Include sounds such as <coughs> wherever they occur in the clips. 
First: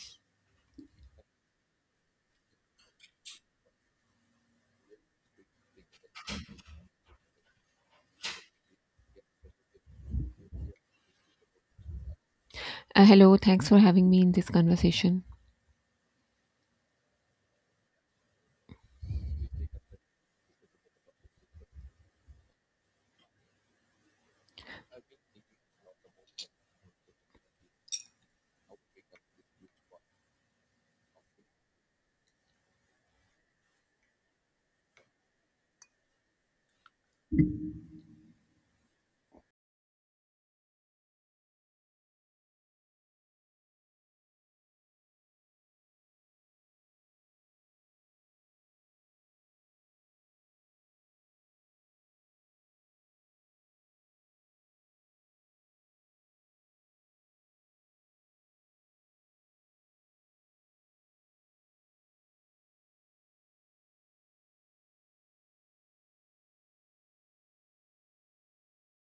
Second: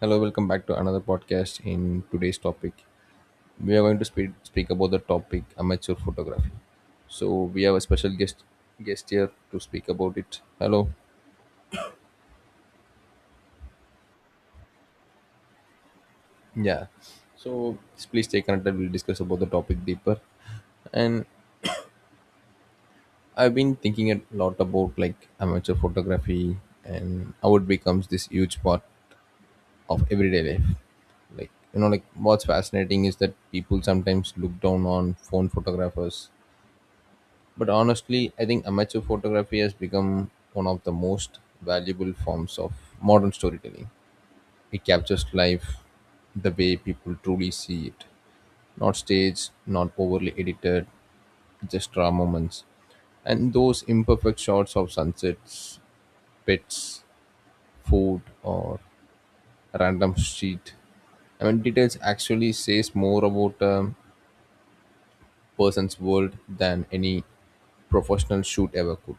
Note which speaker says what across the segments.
Speaker 1: Hello, welcome back to another podcast. In today's topic, we are going to speak about the topic amateur photography. So we have a special guest here to speak about it. Hello,
Speaker 2: Hello, thanks for having me in this conversation.
Speaker 1: yeah. So please stay connected. We'll discuss about the topic deeper. And I've been thinking a lot about like amateur photography and how it becomes this huge part of everyday life. Like you know, like what's fascinating is that people sometimes look down on phone photographers. But honestly, I think amateur photography has become one of the most valuable forms of modern storytelling. It captures life the way people truly see it, not staged, not overly edited, just raw moments. And those imperfect shots of sunsets, pets, food, or random street. I mean, details actually says more about a person's world than any professional shoot ever could.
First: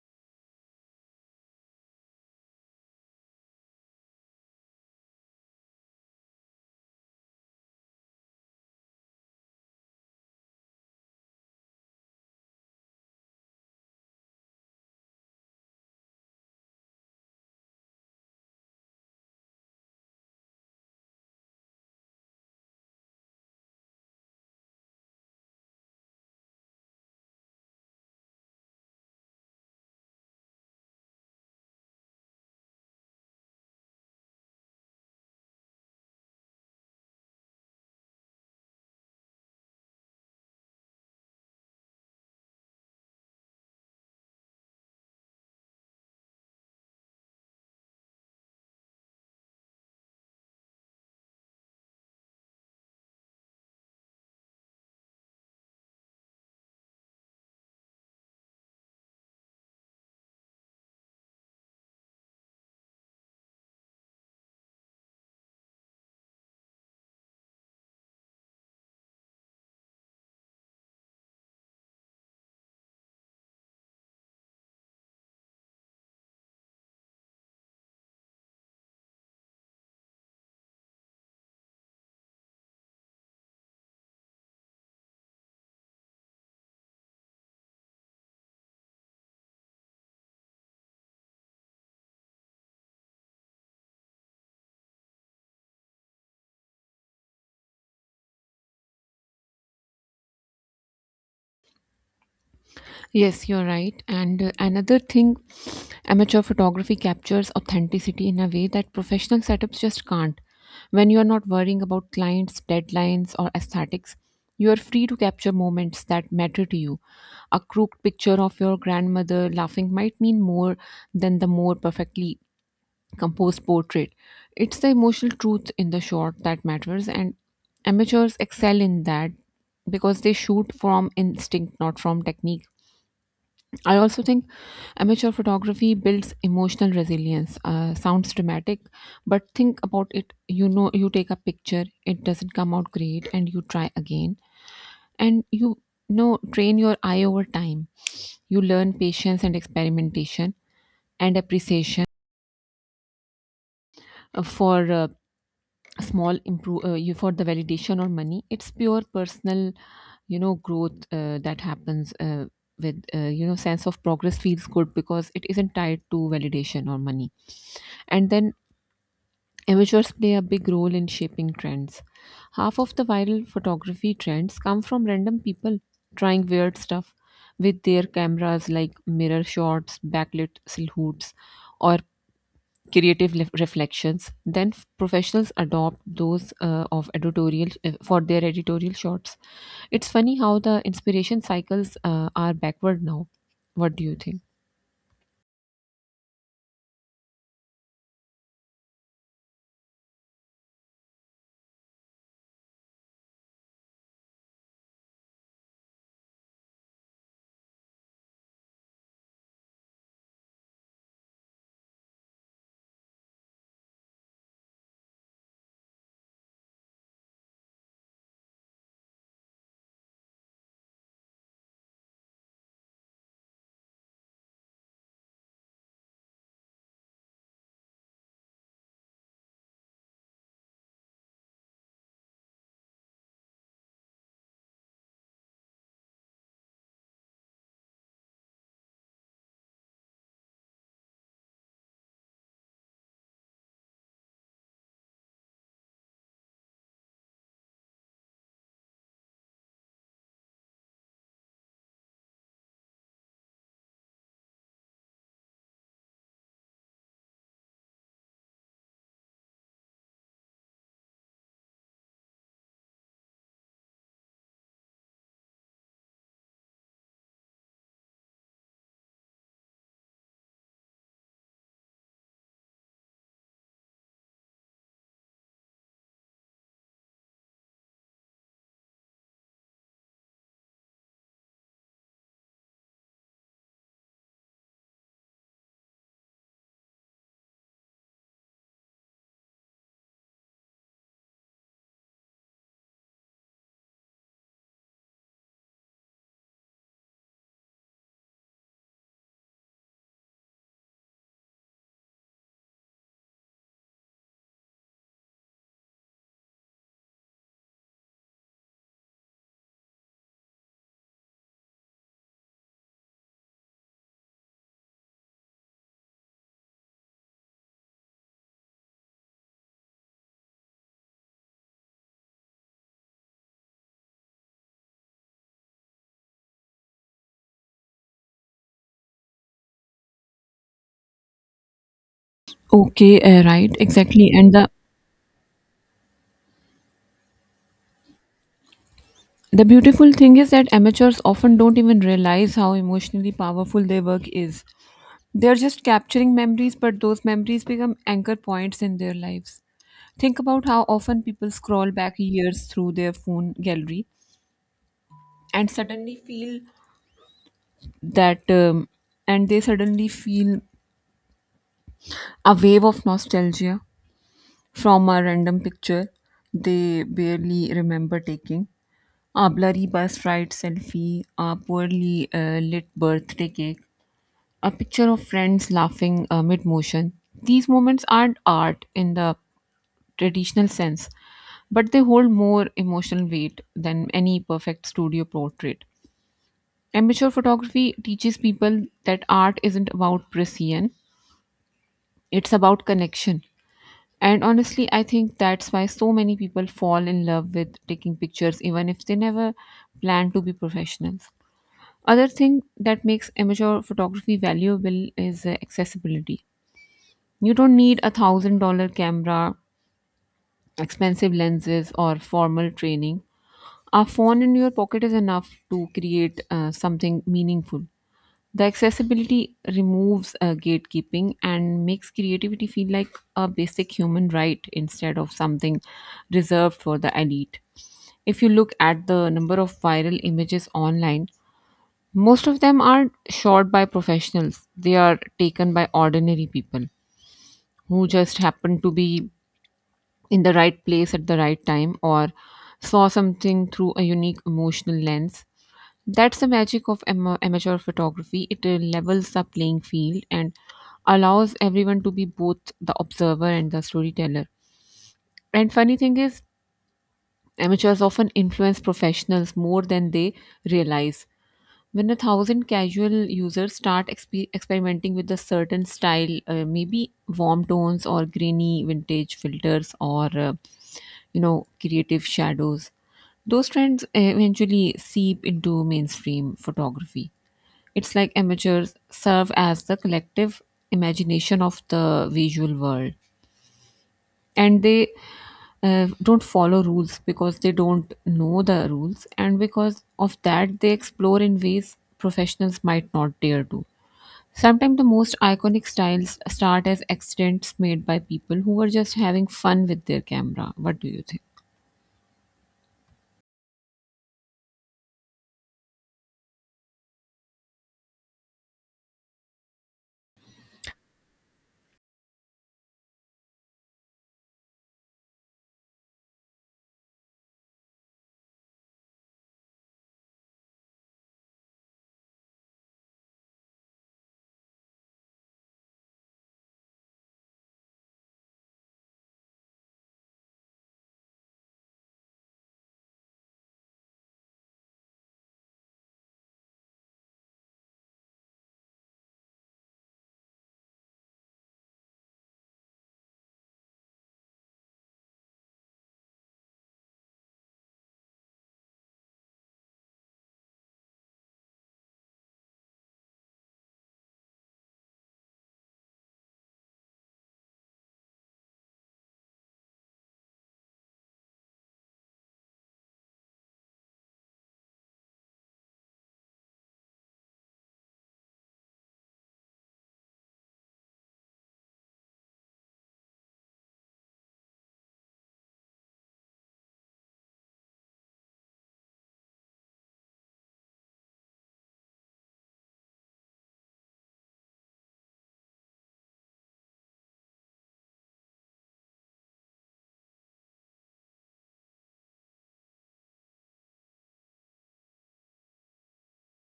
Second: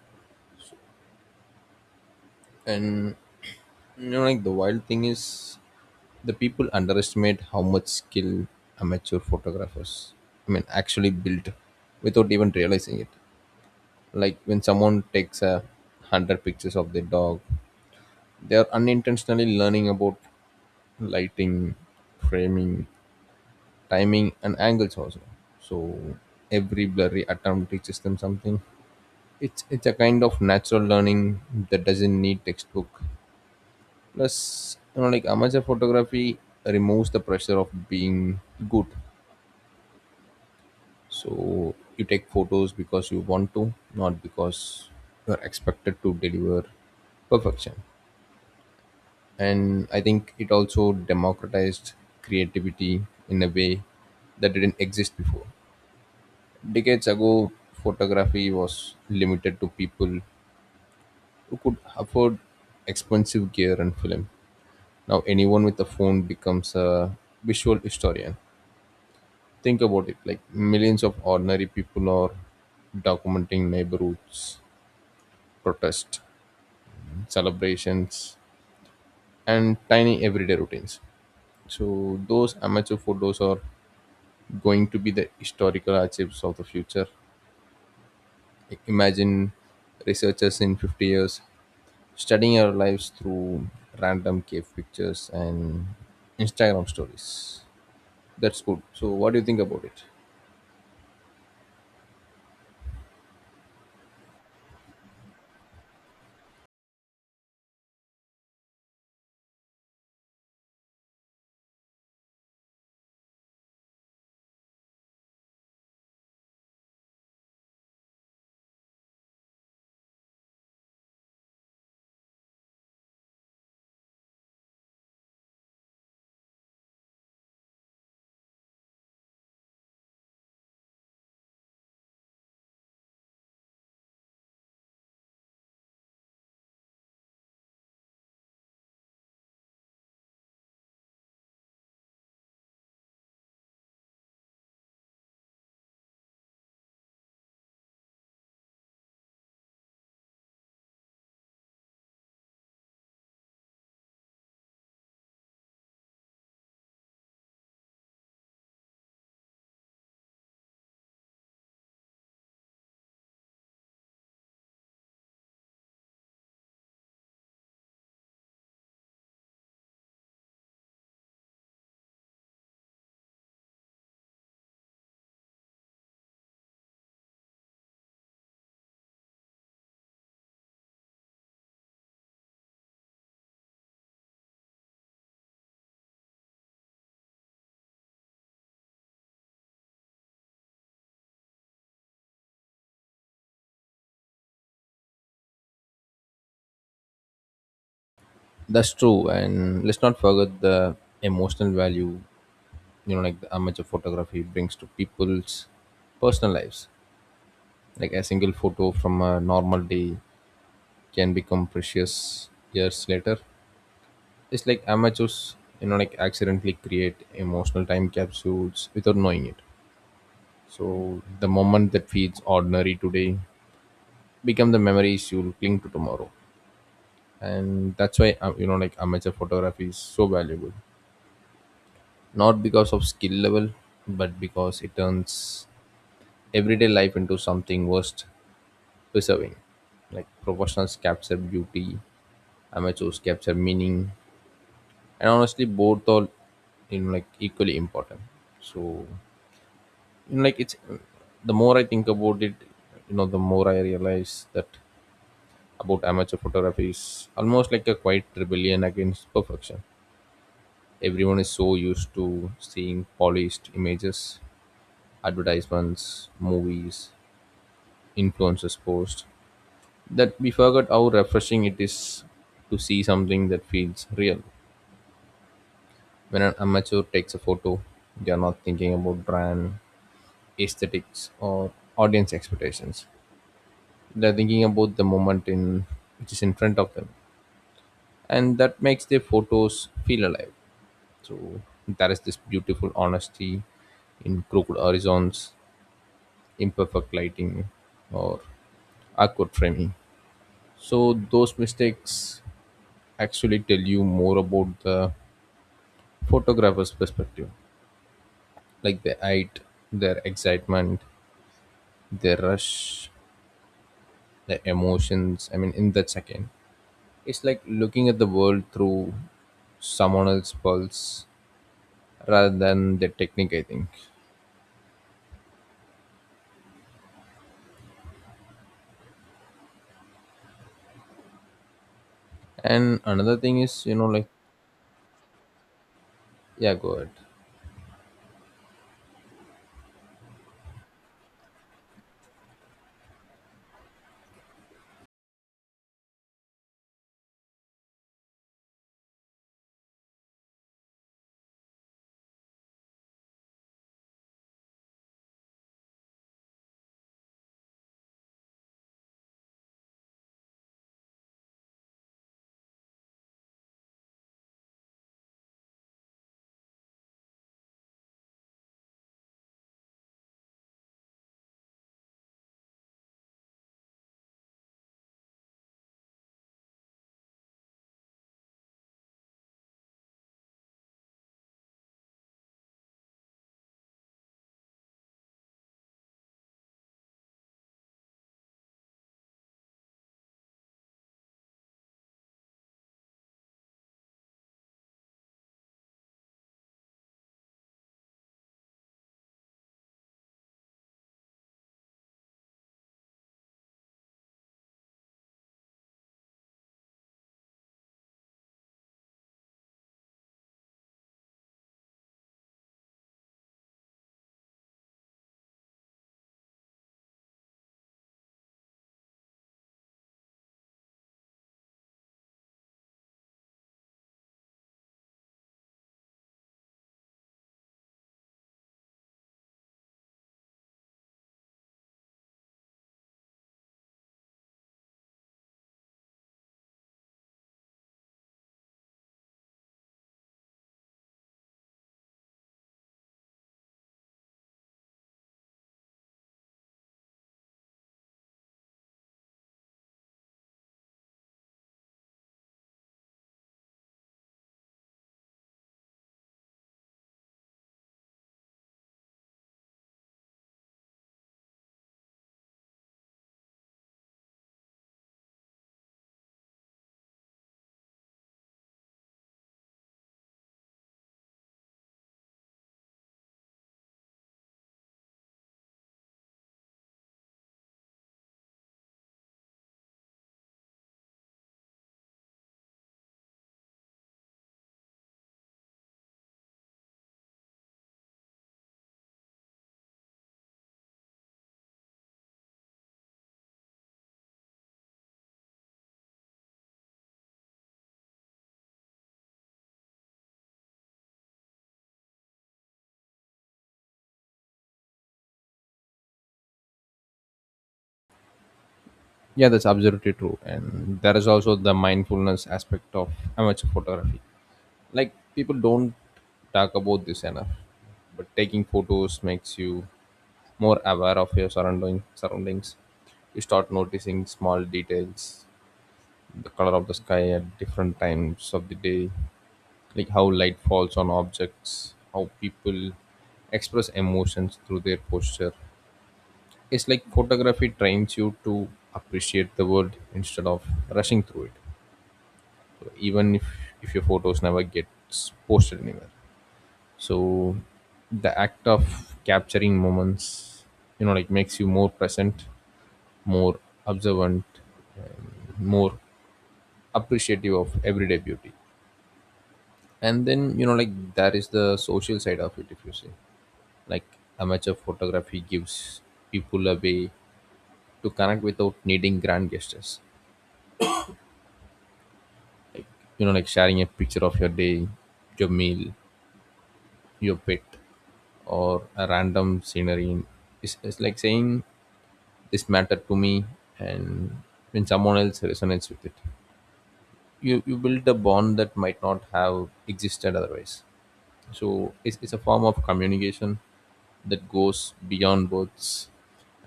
Speaker 1: And you know, like the wild thing is the people underestimate how much skill amateur photographers, I mean, actually build without even realizing it. Like when someone takes a hundred pictures of their dog, they are unintentionally learning about lighting, framing, timing, and angles also. So every blurry attempt teaches them something. It's a kind of natural learning that doesn't need textbook. Plus, you know, like amateur photography removes the pressure of being good. So you take photos because you want to, not because you are expected to deliver perfection. And I think it also democratized creativity in a way that didn't exist before. Decades ago, photography was limited to people who could afford expensive gear and film. Now, anyone with a phone becomes a visual historian. Think about it, like millions of ordinary people are documenting neighborhoods, protests, celebrations, and tiny everyday routines. So, those amateur photos are going to be the historical archives of the future. Imagine researchers in 50 years studying our lives through random cave pictures and Instagram stories. That's good. So, what do you think about it?
Speaker 2: Yes, you're right. And another thing, amateur photography captures authenticity in a way that professional setups just can't. When you are not worrying about clients, deadlines, or aesthetics, you are free to capture moments that matter to you. A crooked picture of your grandmother laughing might mean more than the more perfectly composed portrait. It's the emotional truth in the shot that matters, and amateurs excel in that because they shoot from instinct, not from technique. I also think amateur photography builds emotional resilience. Sounds dramatic, but think about it. You take a picture, it doesn't come out great, and you try again, and train your eye over time. You learn patience and experimentation and appreciation for small improve you for the validation or money, it's pure personal growth that happens with sense of progress feels good because it isn't tied to validation or money. And then amateurs play a big role in shaping trends. Half of the viral photography trends come from random people trying weird stuff with their cameras, like mirror shots, backlit silhouettes, or creative reflections. Then professionals adopt those of editorial for their editorial shots. It's funny how the inspiration cycles are backward now. What do you think?
Speaker 1: That's true, and let's not forget the emotional value, you know, like the amateur photography brings to people's personal lives, like a single photo from a normal day can become precious years later. It's like amateurs, you know, like accidentally create emotional time capsules without knowing it. So the moment that feels ordinary today become the memories you'll cling to tomorrow. And that's why, you know, like amateur photography is so valuable, not because of skill level, but because it turns everyday life into something worth preserving. Like professionals capture beauty, amateurs capture meaning, and honestly, both are, you know, like equally important. So you know, like it's the more I think about it, you know, the more I realize that about amateur photography is almost like a quiet rebellion against perfection. Everyone is so used to seeing polished images, advertisements, movies, influencers posts, that we forgot how refreshing it is to see something that feels real. When an amateur takes a photo, they are not thinking about brand aesthetics or audience expectations. They're thinking about the moment in which is in front of them, and that makes their photos feel alive. So there is this beautiful honesty in crooked horizons, imperfect lighting, or awkward framing. So those mistakes actually tell you more about the photographer's perspective. Like the height, their excitement, their rush, their emotions. I mean, in that second, it's like looking at the world through someone else's pulse rather than the technique, I think. And
Speaker 2: Okay,
Speaker 1: another thing
Speaker 2: right,
Speaker 1: is, you know, like,
Speaker 2: exactly. And the
Speaker 1: yeah, go ahead.
Speaker 2: the beautiful thing is that amateurs often don't even realize how emotionally powerful their work is. They're just capturing memories, but those memories become anchor points in their lives. Think about how often people scroll back years through their phone gallery and suddenly feel that and they suddenly feel a wave of nostalgia from a random picture they barely remember taking, a blurry bus ride selfie, a poorly lit birthday cake, a picture of friends laughing mid motion. These moments aren't art in the traditional sense, but they hold more emotional weight than any perfect studio portrait. Amateur photography teaches people that art isn't about precision, it's about connection. And honestly, I think that's why so many people fall in love with taking pictures even if they never plan to be professionals. Other thing that makes amateur photography valuable is accessibility. You don't need $1,000 camera, expensive lenses, or formal training. A phone in your pocket is enough to create something meaningful. The accessibility removes gatekeeping and makes creativity feel like a basic human right instead of something reserved for the elite. If you look at the number of viral images online, most of them are shot by professionals. They are taken by ordinary people who just happen to be in the right place at the right time or saw something through a unique emotional lens. That's the magic of amateur photography. It levels the playing field and allows everyone to be both the observer and the storyteller. And funny thing is, amateurs often influence professionals more than they realize. When a thousand casual users start experimenting with a certain style, maybe warm tones or grainy vintage filters or creative shadows, those trends eventually seep into mainstream photography. It's like amateurs serve as the collective imagination of the visual world, and they don't follow rules because they don't know the rules, and because of that, they explore in ways professionals might not dare to. Sometimes the most iconic styles start as accidents made by people who were just having fun with their camera. What do you think?
Speaker 1: Yeah, that's absolutely true. And there is also the mindfulness aspect of amateur photography. Like, people don't talk about this enough, but taking photos makes you more aware of your surroundings. You start noticing small details, the color of the sky at different times of the day, like how light falls on objects, how people express emotions through their posture. It's like photography trains you to appreciate the world instead of rushing through it. So even if your photos never gets posted anywhere, so the act of capturing moments, you know, like makes you more present, more observant, more appreciative of everyday beauty. And then, you know, like that is the social side of it, if you say. Like amateur photography gives people a way to connect without needing grand gestures. You know, like sharing a picture of your day, your meal, your pet, or a random scenery. It's like saying this mattered to me, and when someone else resonates with it. You build a bond that might not have existed otherwise. So it's a form of communication that goes beyond words,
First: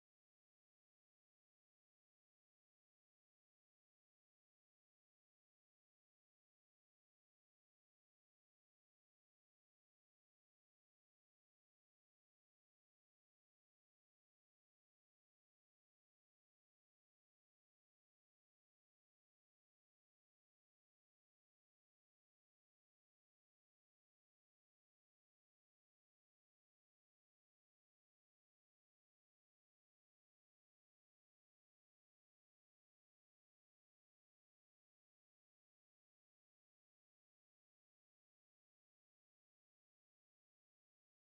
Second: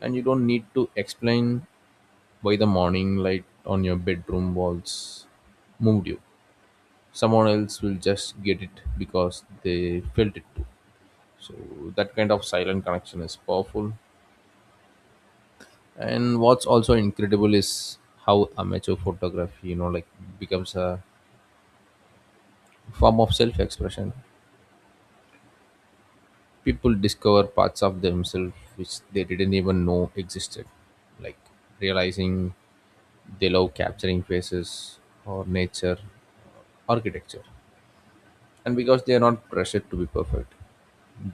Speaker 1: and you don't need to explain why the morning light on your bedroom walls moved you. Someone else will just get it because they felt it too. So that kind of silent connection is powerful. And what's also incredible is how amateur photography, you know, like becomes a form of self-expression. People discover parts of themselves which they didn't even know existed, like realizing they love capturing faces, or nature, architecture. And because they are not pressured to be perfect,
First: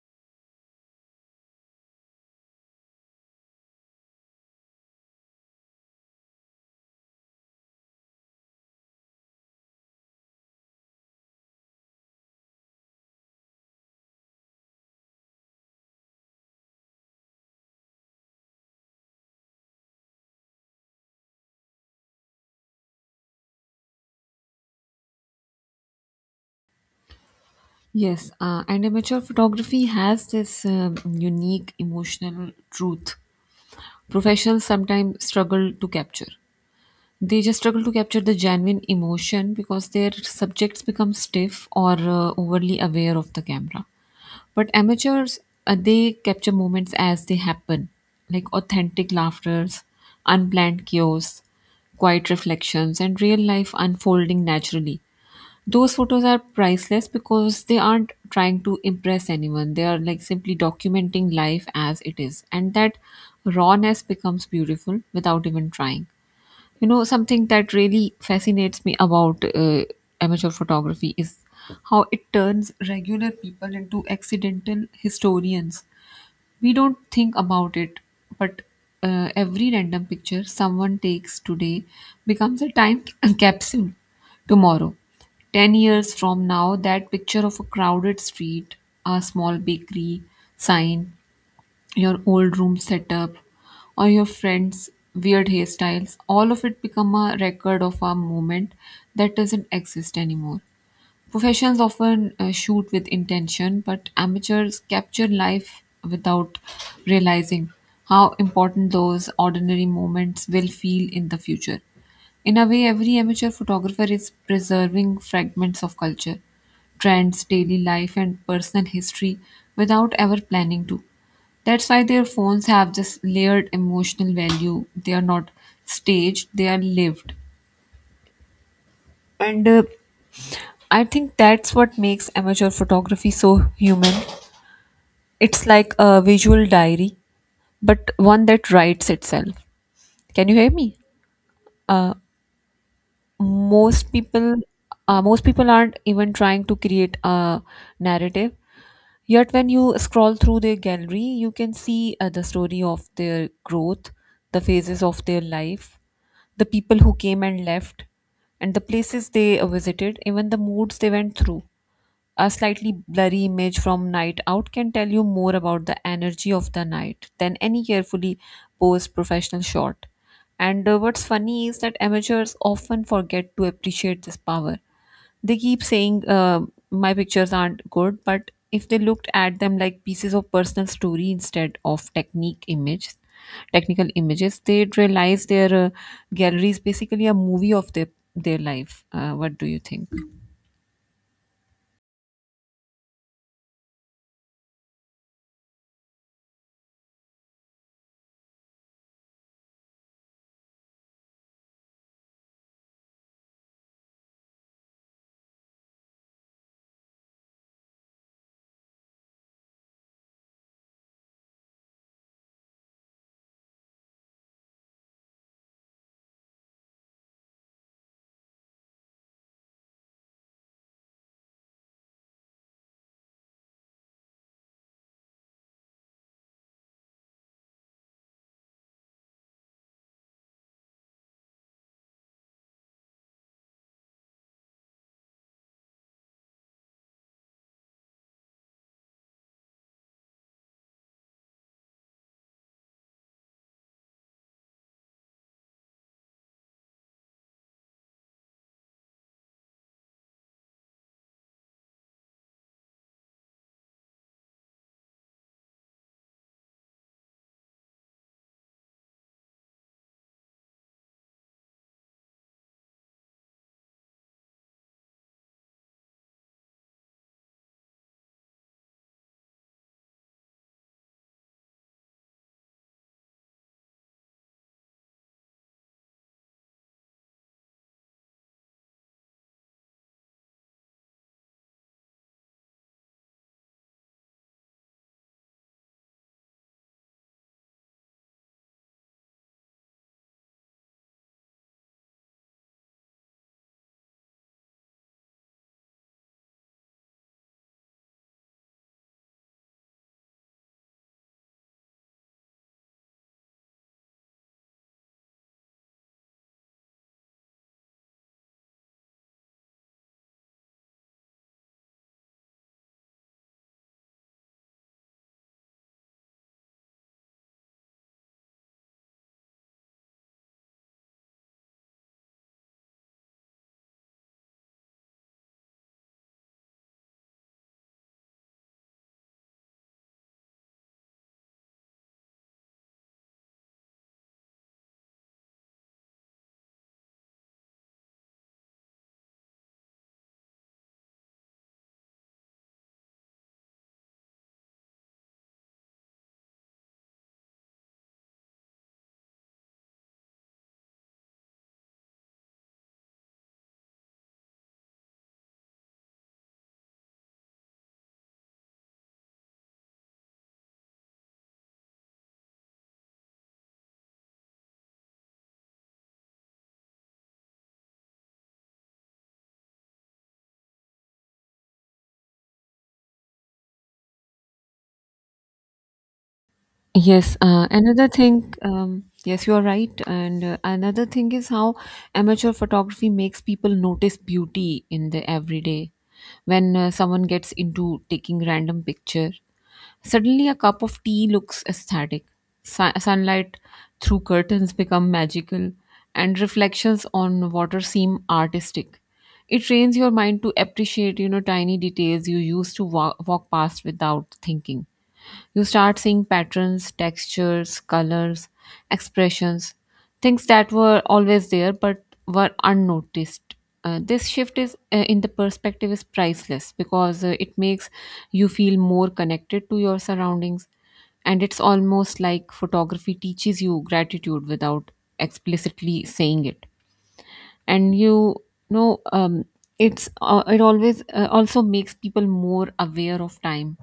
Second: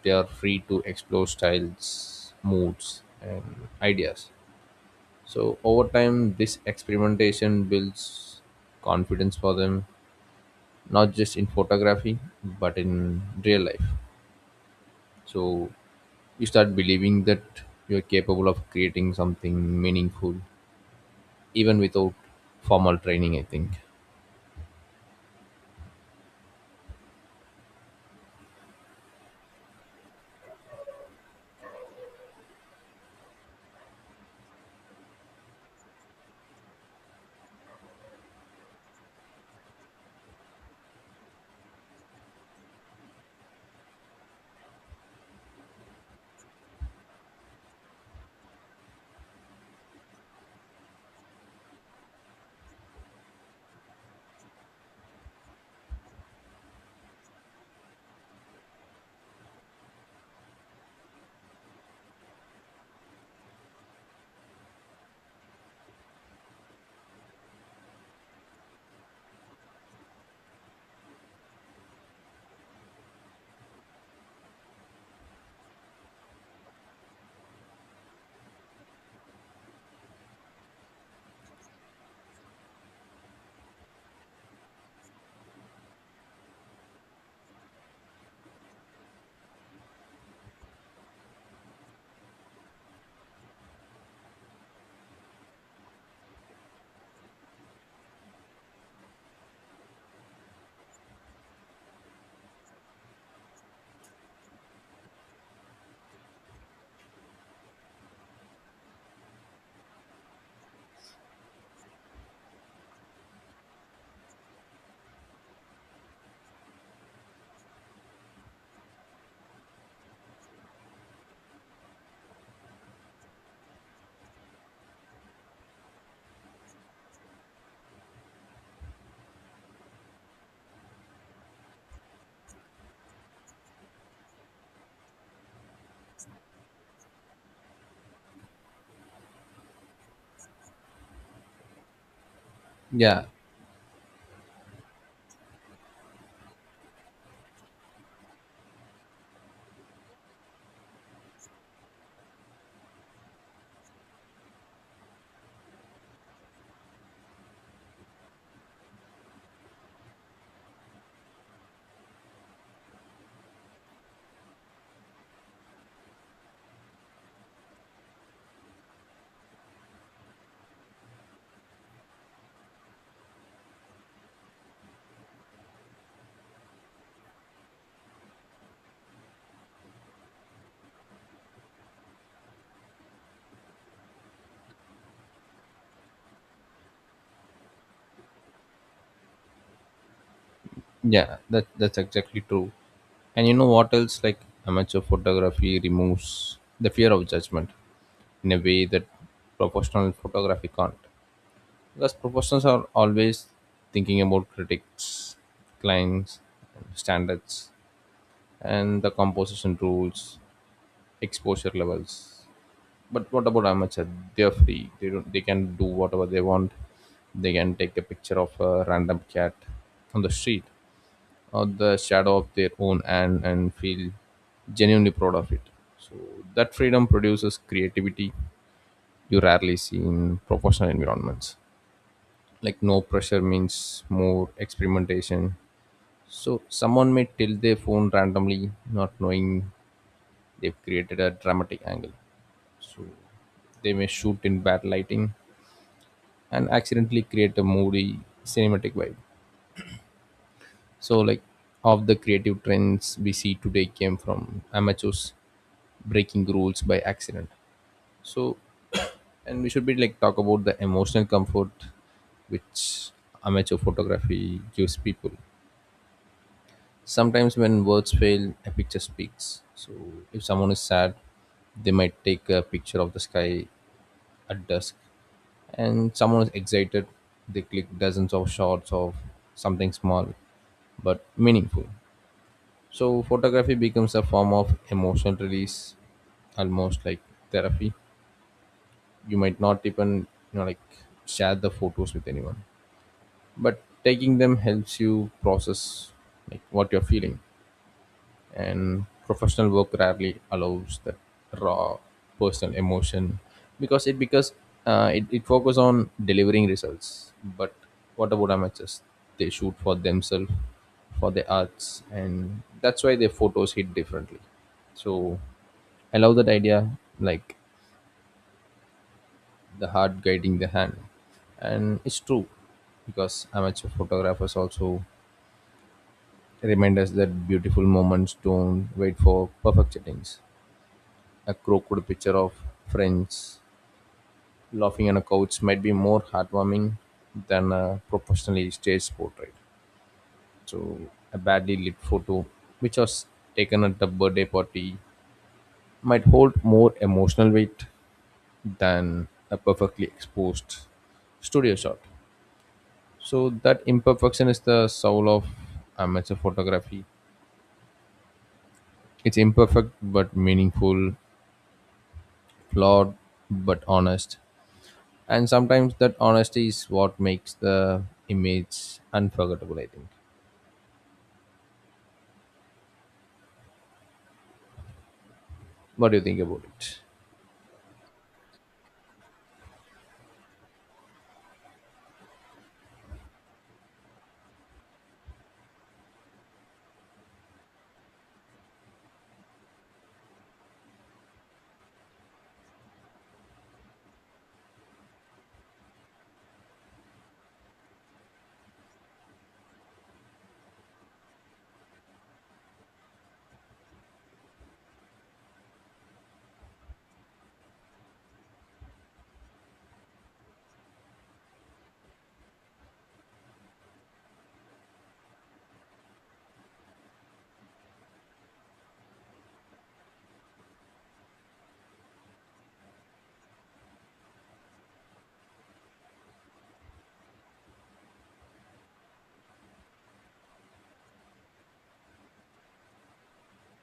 Speaker 1: they are free to explore styles, moods, and ideas. So over time this experimentation builds confidence for them, not just in photography, but in real life. So you start believing that you're capable of creating something meaningful even without formal training, I think.
Speaker 2: Yes, and amateur photography has this unique emotional truth professionals sometimes struggle to capture. They just struggle to capture the genuine emotion because their subjects become stiff or overly aware of the camera. But amateurs, they capture moments as they happen, like authentic laughters, unplanned chaos, quiet reflections, and real life unfolding naturally. Those photos are priceless because they aren't trying to impress anyone. They are like simply documenting life as it is. And that rawness becomes beautiful without even trying. You know, something that really fascinates me about amateur photography is how it turns regular people into accidental historians. We don't think about it, but every random picture someone takes today becomes a time <laughs> capsule tomorrow. 10 years from now, that picture of a crowded street, a small bakery sign, your old room setup, or your friends weird hairstyles, all of it become a record of a moment that doesn't exist anymore. Professionals often shoot with intention, but amateurs capture life without realizing how important those ordinary moments will feel in the future. In a way, every amateur photographer is preserving fragments of culture, trends, daily life, and personal history without ever planning to. That's why their phones have this layered emotional value. They are not staged, they are lived. And I think that's what makes amateur photography so human. It's like a visual diary, but one that writes itself. Can you hear me? Uh,
Speaker 1: Yeah,
Speaker 2: most people, most people aren't even trying to create a narrative. Yet, when you scroll through their gallery, you can see the story of their growth, the phases of their life, the people who came and left, and the places they visited, even the moods they went through. A slightly blurry image from Night Out can tell you more about the energy of the night than any carefully posed professional shot. And what's funny is that amateurs often forget to appreciate this power. They keep saying my pictures aren't good, but if they looked at them like pieces of personal story instead of technique image, technical images, they'd realize their gallery is basically a movie of their life. What do you think?
Speaker 1: that's exactly true. And you know what else, like amateur photography removes the fear of judgment in a way that professional photography can't, because professionals are always thinking about critics, clients, standards, and the composition rules, exposure levels. But what about amateur? They are free. They don't. They can do whatever they want. They can take a picture of a random cat on the street or the shadow of their own, and feel genuinely proud of it. So that freedom produces creativity you rarely see in professional environments. Like no pressure means more experimentation. So someone may tilt their phone randomly, not knowing they've created a dramatic angle. So they may shoot in bad lighting and accidentally create a moody cinematic vibe. So like half the creative trends we see today came from amateurs breaking rules by accident. So <coughs> and we should be like talk about the emotional comfort which amateur photography gives people. Sometimes when words fail, a picture speaks. So if someone is sad, they might take a picture of the sky at dusk, and someone is excited, they click dozens of shots of something small but meaningful. So photography becomes a form of emotional release, almost like therapy. You might not even, you know, like share the photos with anyone, but taking them helps you process like what you're feeling. And professional work rarely allows that raw personal emotion because it it focuses on delivering results. But what about amateurs? They shoot for themselves, for their arts, and that's why their photos hit differently. So I love that idea, like the heart guiding the hand. And it's true, because amateur photographers also remind us that beautiful moments don't wait for perfect settings. A crooked picture of friends laughing on a couch might be more heartwarming than a professionally staged portrait. So, a badly lit photo, which was taken at a birthday party, might hold more emotional weight than a perfectly exposed studio shot. So, that imperfection is the soul of amateur photography. It's imperfect but meaningful, flawed but honest. And sometimes that honesty is what makes the image unforgettable, I think. What do you think about it?
Speaker 2: Yes, you are right. And another thing is how amateur photography makes people notice beauty in the everyday. When someone gets into taking random picture, suddenly a cup of tea looks ecstatic. Sunlight through curtains become magical, and reflections on water seem artistic. It trains your mind to appreciate, you know, tiny details you used to walk past without thinking. You start seeing patterns, textures, colors, expressions, things that were always there but were unnoticed. This shift is in the perspective is priceless because it makes you feel more connected to your surroundings, and it's almost like photography teaches you gratitude without explicitly saying it. And know um, it's it always also makes people more aware of time.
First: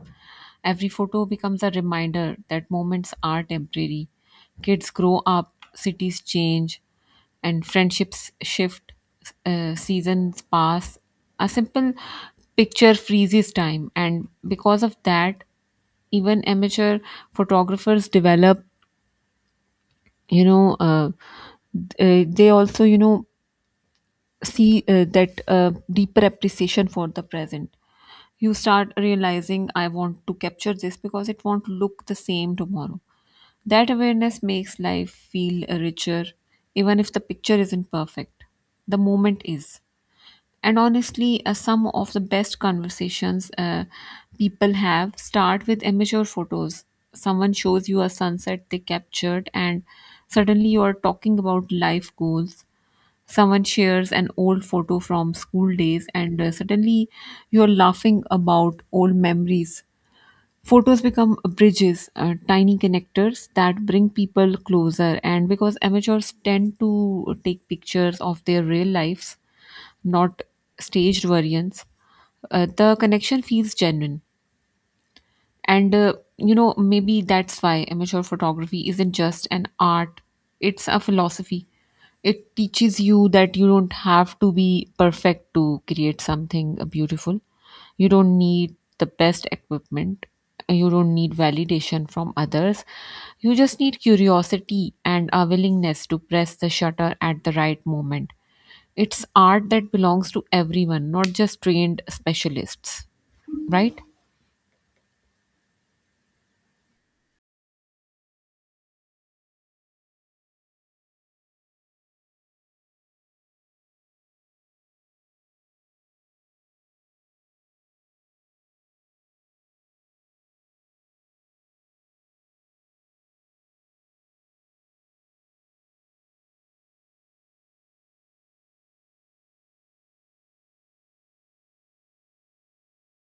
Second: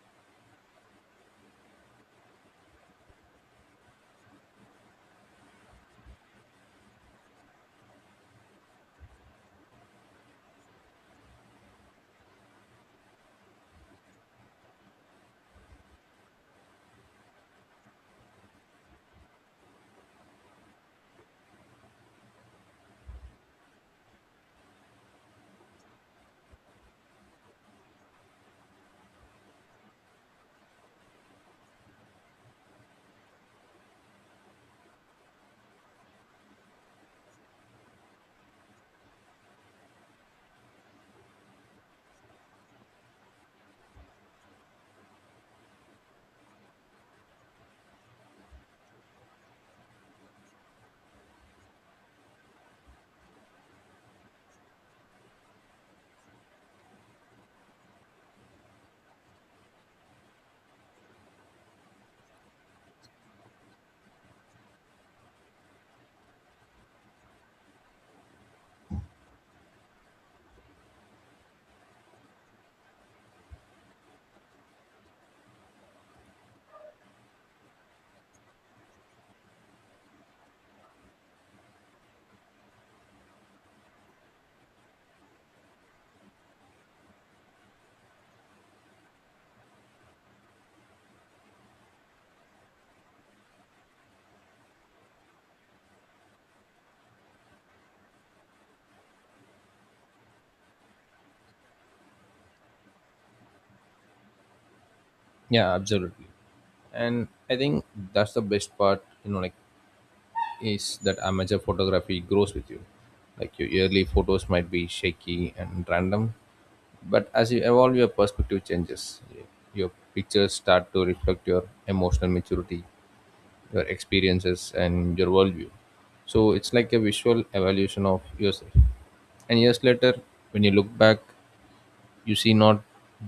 Speaker 2: Every photo becomes a reminder that moments are temporary. Kids grow up, cities change, and friendships shift, seasons pass. A simple picture freezes time, and because of that, even amateur photographers develop, you know they also see that deeper appreciation for the present. You start realizing, I want to capture this because it won't look the same tomorrow. That awareness makes life feel richer. Even if the picture isn't perfect, the moment is. And honestly, some of the best conversations people have start with amateur photos. Someone shows you a sunset they captured and suddenly you are talking about life goals. Someone shares an old photo from school days and suddenly you're laughing about old memories. Photos become bridges, tiny connectors that bring people closer. And because amateurs tend to take pictures of their real lives, not staged versions, the connection feels genuine. And maybe that's why amateur photography isn't just an art, it's a philosophy. It teaches you that you don't have to be perfect to create something beautiful. You don't need the best equipment, you don't need validation from others, you just need curiosity and a willingness to press the shutter at the right moment. It's art that belongs to everyone, not just trained specialists, right?
Speaker 1: Yeah, absolutely. And I think that's the best part, you know, like is that amateur photography grows with you. Like your early photos might be shaky and random, but as you evolve your perspective changes, your pictures start to reflect your emotional maturity, your experiences, and your worldview. So it's like a visual evaluation of yourself. And years later, when you look back, you see not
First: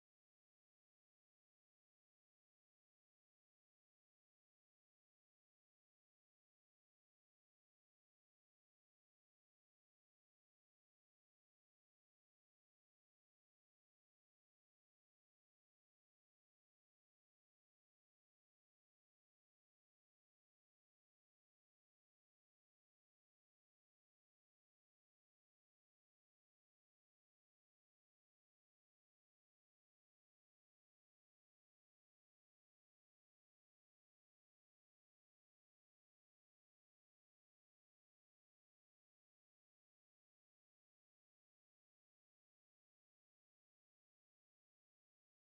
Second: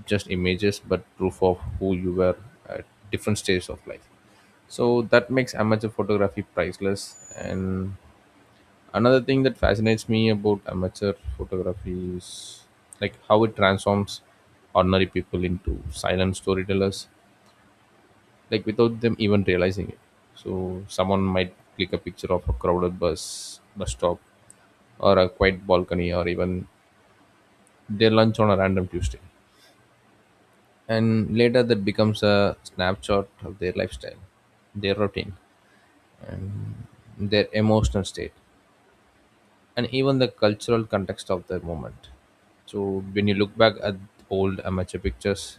Speaker 1: just images but proof of who you were at different stages of life. So that makes amateur photography priceless. And another thing that fascinates me about amateur photography is like how it transforms ordinary people into silent storytellers, like without them even realizing it. So someone might click a picture of a crowded bus stop or a quiet balcony or even their lunch on a random Tuesday. And later that becomes a snapshot of their lifestyle, their routine, their emotional state, and even the cultural context of the moment. So when you look back at old amateur pictures,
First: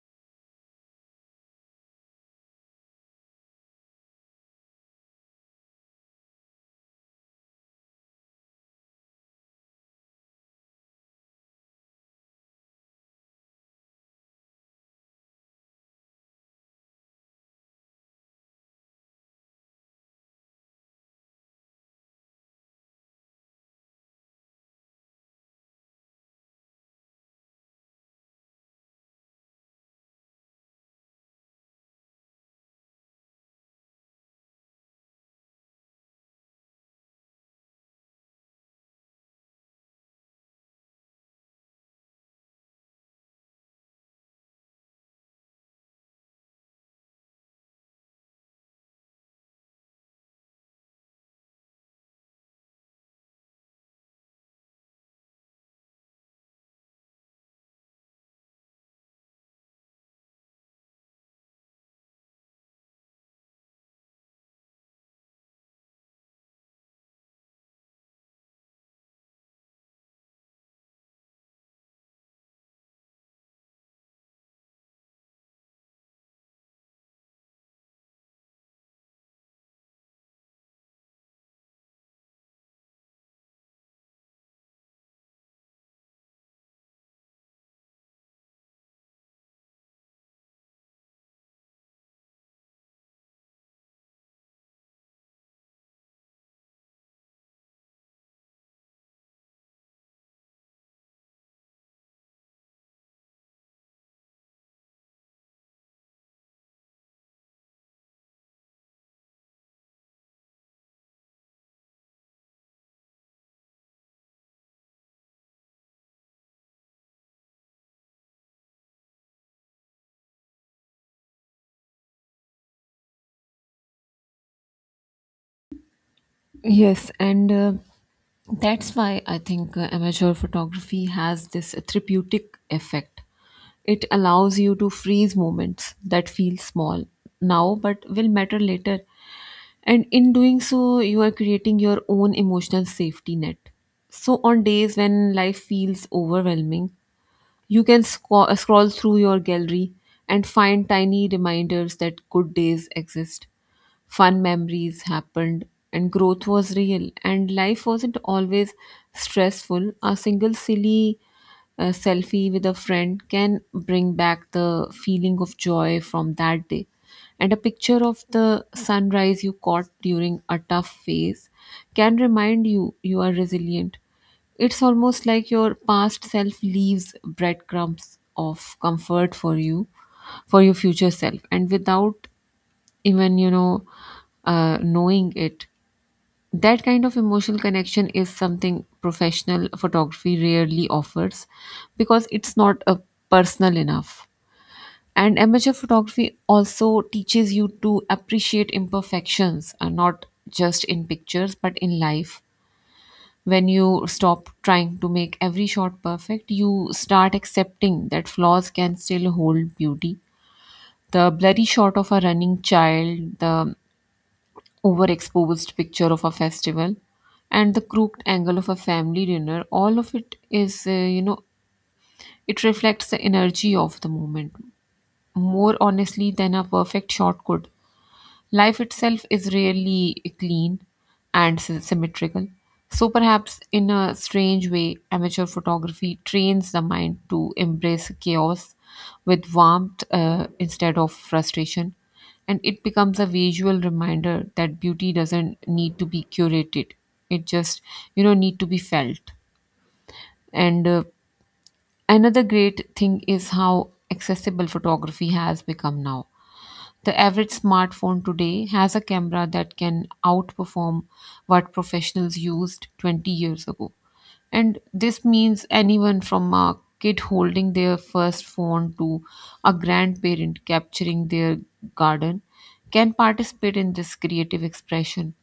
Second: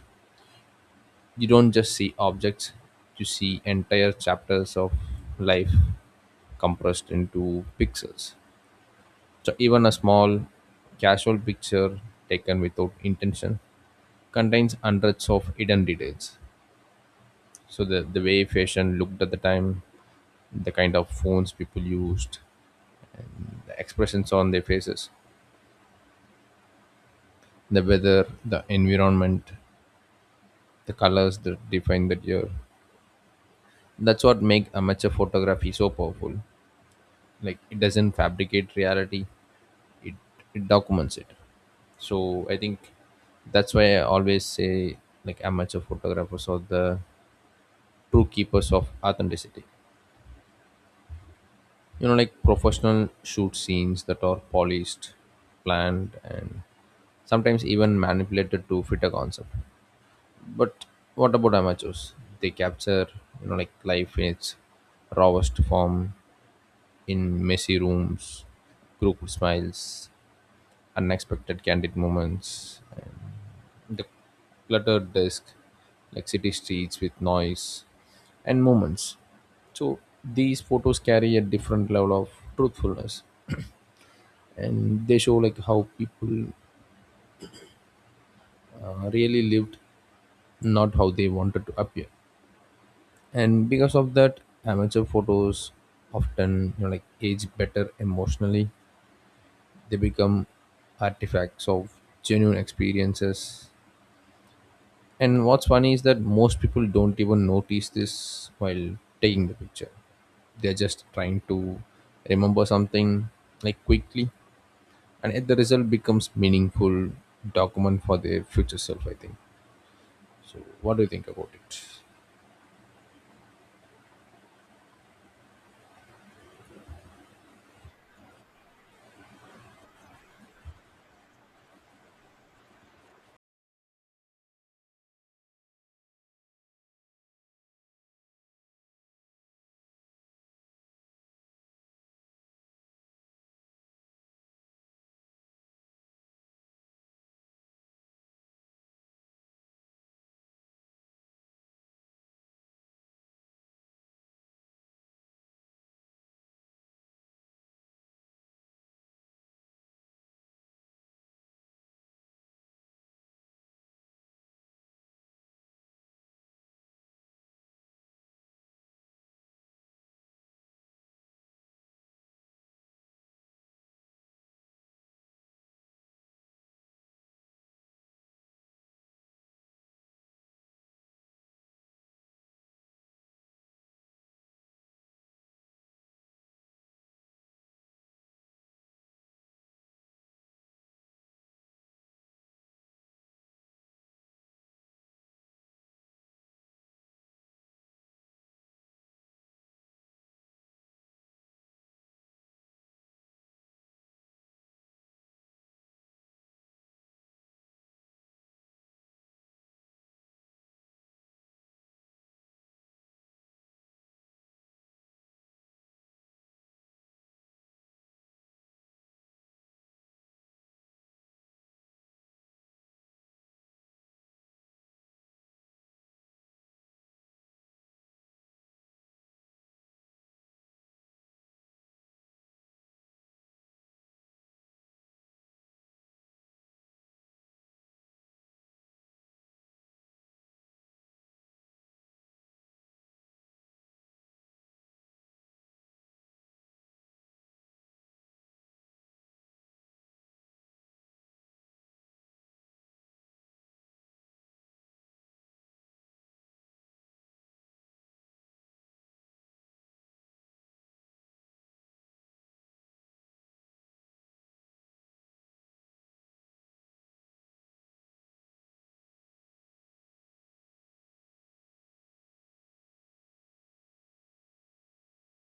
Speaker 1: you don't just see objects, you see entire chapters of life compressed into pixels. So even a small, casual picture taken without intention contains hundreds of hidden details. So the way fashion looked at the time, the kind of phones people used, the expressions on their faces, the weather, the environment, the colors that define that year. That's what make amateur photography so powerful. Like it doesn't fabricate reality. it, it documents it. So I think that's why I always say, like amateur photographers are the true keepers of authenticity. You know, like professional shoot scenes that are polished, planned, and sometimes even manipulated to fit a concept. But what about amateurs? They capture, you know, like life in its rawest form, in messy rooms, crooked smiles, unexpected candid moments, the cluttered desk, like city streets with noise and moments. So these photos carry a different level of truthfulness, and they show like how people really lived, not how they wanted to appear. And because of that, amateur photos often, you know, like age better emotionally. They become artifacts of genuine experiences. And what's funny is that most people don't even notice this while taking the picture. They're just trying to remember something like quickly, and the result becomes meaningful document for their future self. I think. So, what do you think about it?
Speaker 2: Yes, and that's why I think amateur photography has this therapeutic effect. It allows you to freeze moments that feel small now but will matter later. And in doing so, you are creating your own emotional safety net. So on days when life feels overwhelming, you can scroll through your gallery and find tiny reminders that good days exist. Fun memories happened, and growth was real, and life wasn't always stressful. A single silly a selfie with a friend can bring back the feeling of joy from that day. And a picture of the sunrise you caught during a tough phase can remind you you are resilient. It's almost like your past self leaves breadcrumbs of comfort for you, for your future self. And without even, knowing it, that kind of emotional connection is something professional photography rarely offers because it's not a personal enough. And amateur photography also teaches you to appreciate imperfections, not just in pictures but in life. When you stop trying to make every shot perfect, you start accepting that flaws can still hold beauty. The blurry shot of a running child, the overexposed picture of a festival, and the crooked angle of a family dinner, all of it is you know it reflects the energy of the moment more honestly than a perfect shot could. Life itself is really clean and symmetrical. So perhaps in a strange way, amateur photography trains the mind to embrace chaos with warmth instead of frustration. And it becomes a visual reminder that beauty doesn't need to be curated, it just, need to be felt. And another great thing is how accessible photography has become now. The average smartphone today has a camera that can outperform what professionals used 20 years ago. And this means anyone from a kid holding their first phone to a grandparent capturing their garden can participate in this creative expression.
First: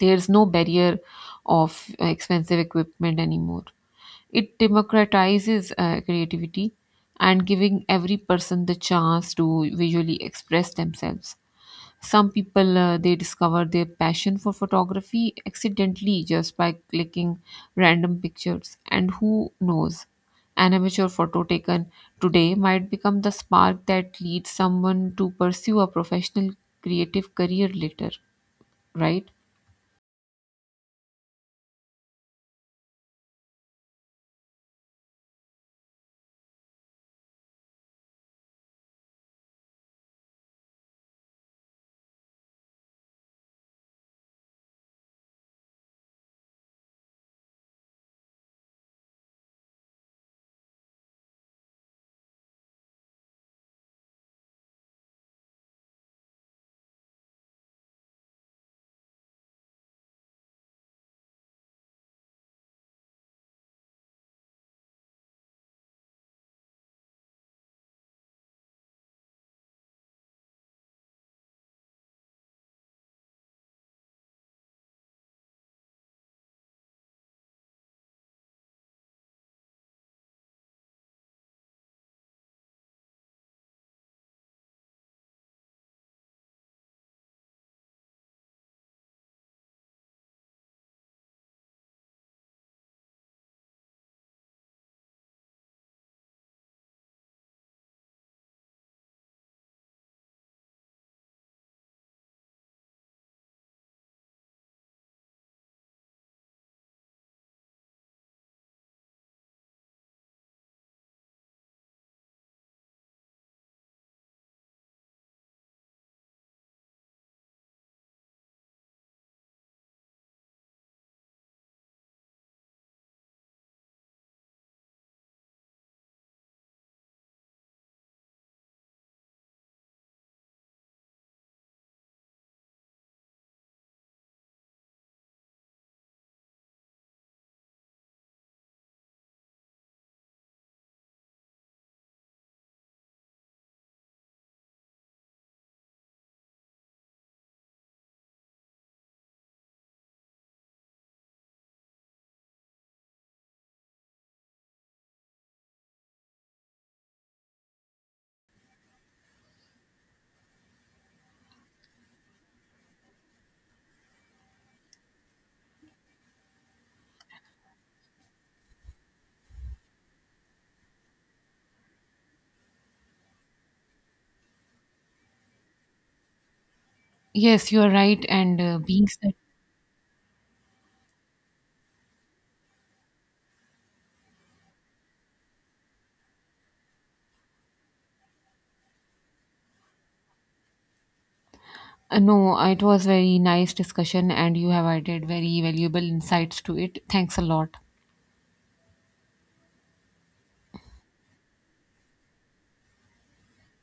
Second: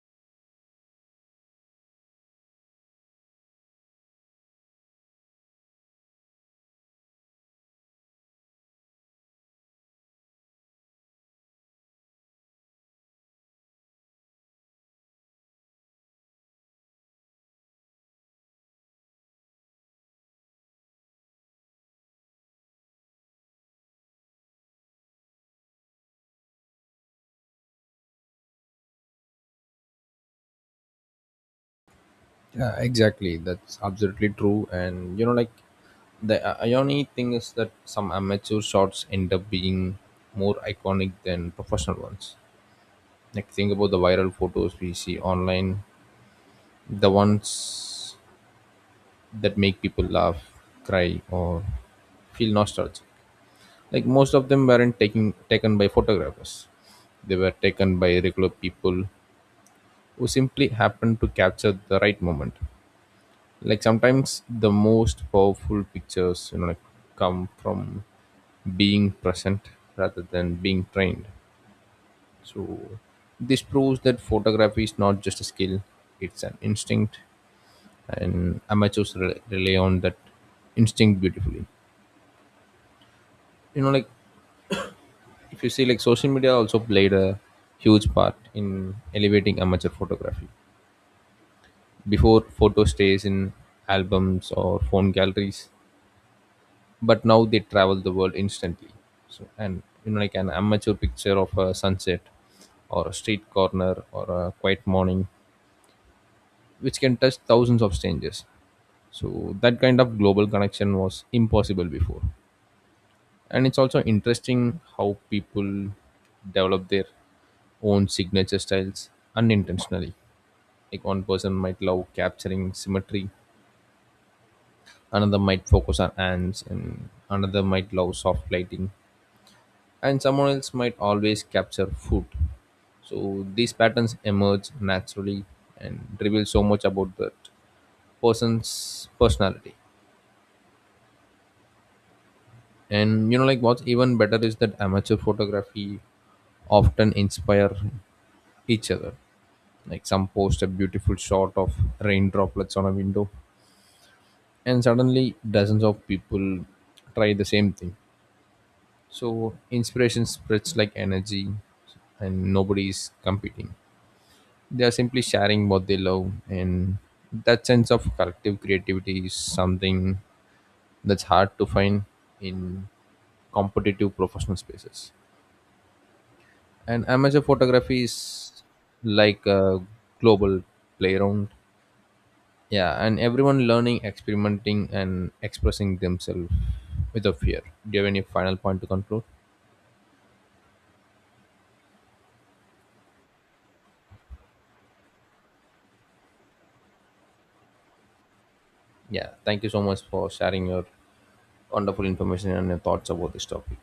Speaker 2: There's no barrier of expensive equipment anymore. It democratizes creativity and giving every person the chance to visually express themselves. Some people they discover their passion for photography accidentally just by clicking random pictures, and who knows? An amateur photo taken today might become the spark that leads someone to pursue a professional creative career later, right?
Speaker 1: Yeah, exactly. That's absolutely true. And you know, like the irony thing is that some amateur shots end up being more iconic than professional ones. Like think about the viral photos we see online, the ones that make people laugh, cry, or feel nostalgic. Like most of them weren't taking taken by photographers. They were taken by regular people who simply happened to capture the right moment. Like sometimes the most powerful pictures, you know, like come from being present rather than being trained. So this proves that photography is not just a skill, it's an instinct. And amateurs rely on that instinct beautifully. You know, like if you see, like social media also played a huge part in elevating amateur photography. Before photo stays in albums or phone galleries, but now they travel the world instantly. So, and you know like an amateur picture of a sunset or a street corner or a quiet morning, which can touch thousands of strangers. So that kind of global connection was impossible before. And it's also interesting how people develop their own signature styles unintentionally. Like one person might love capturing symmetry, another might focus on ants, and another might love soft lighting, and someone else might always capture food. So these patterns emerge naturally and reveal so much about that person's personality. And you know, like what's even better is that amateur photography often inspire each other. Like some post a beautiful shot of rain droplets on a window, and suddenly dozens of people try the same thing. So inspiration spreads like energy, and nobody is competing. They are simply sharing what they love, and that sense of collective creativity is something that's hard to find in competitive professional spaces. And amateur
Speaker 2: Yes, you are
Speaker 1: photography
Speaker 2: right. And
Speaker 1: is
Speaker 2: being said,
Speaker 1: like a global playground. Yeah, and everyone learning, experimenting, and expressing themselves without fear. Do you have any final point to conclude?
Speaker 2: no, it was very nice discussion, and you have added very valuable insights to it. Thanks a lot.
Speaker 1: Yeah, thank you so much for sharing your wonderful information and your thoughts about this topic.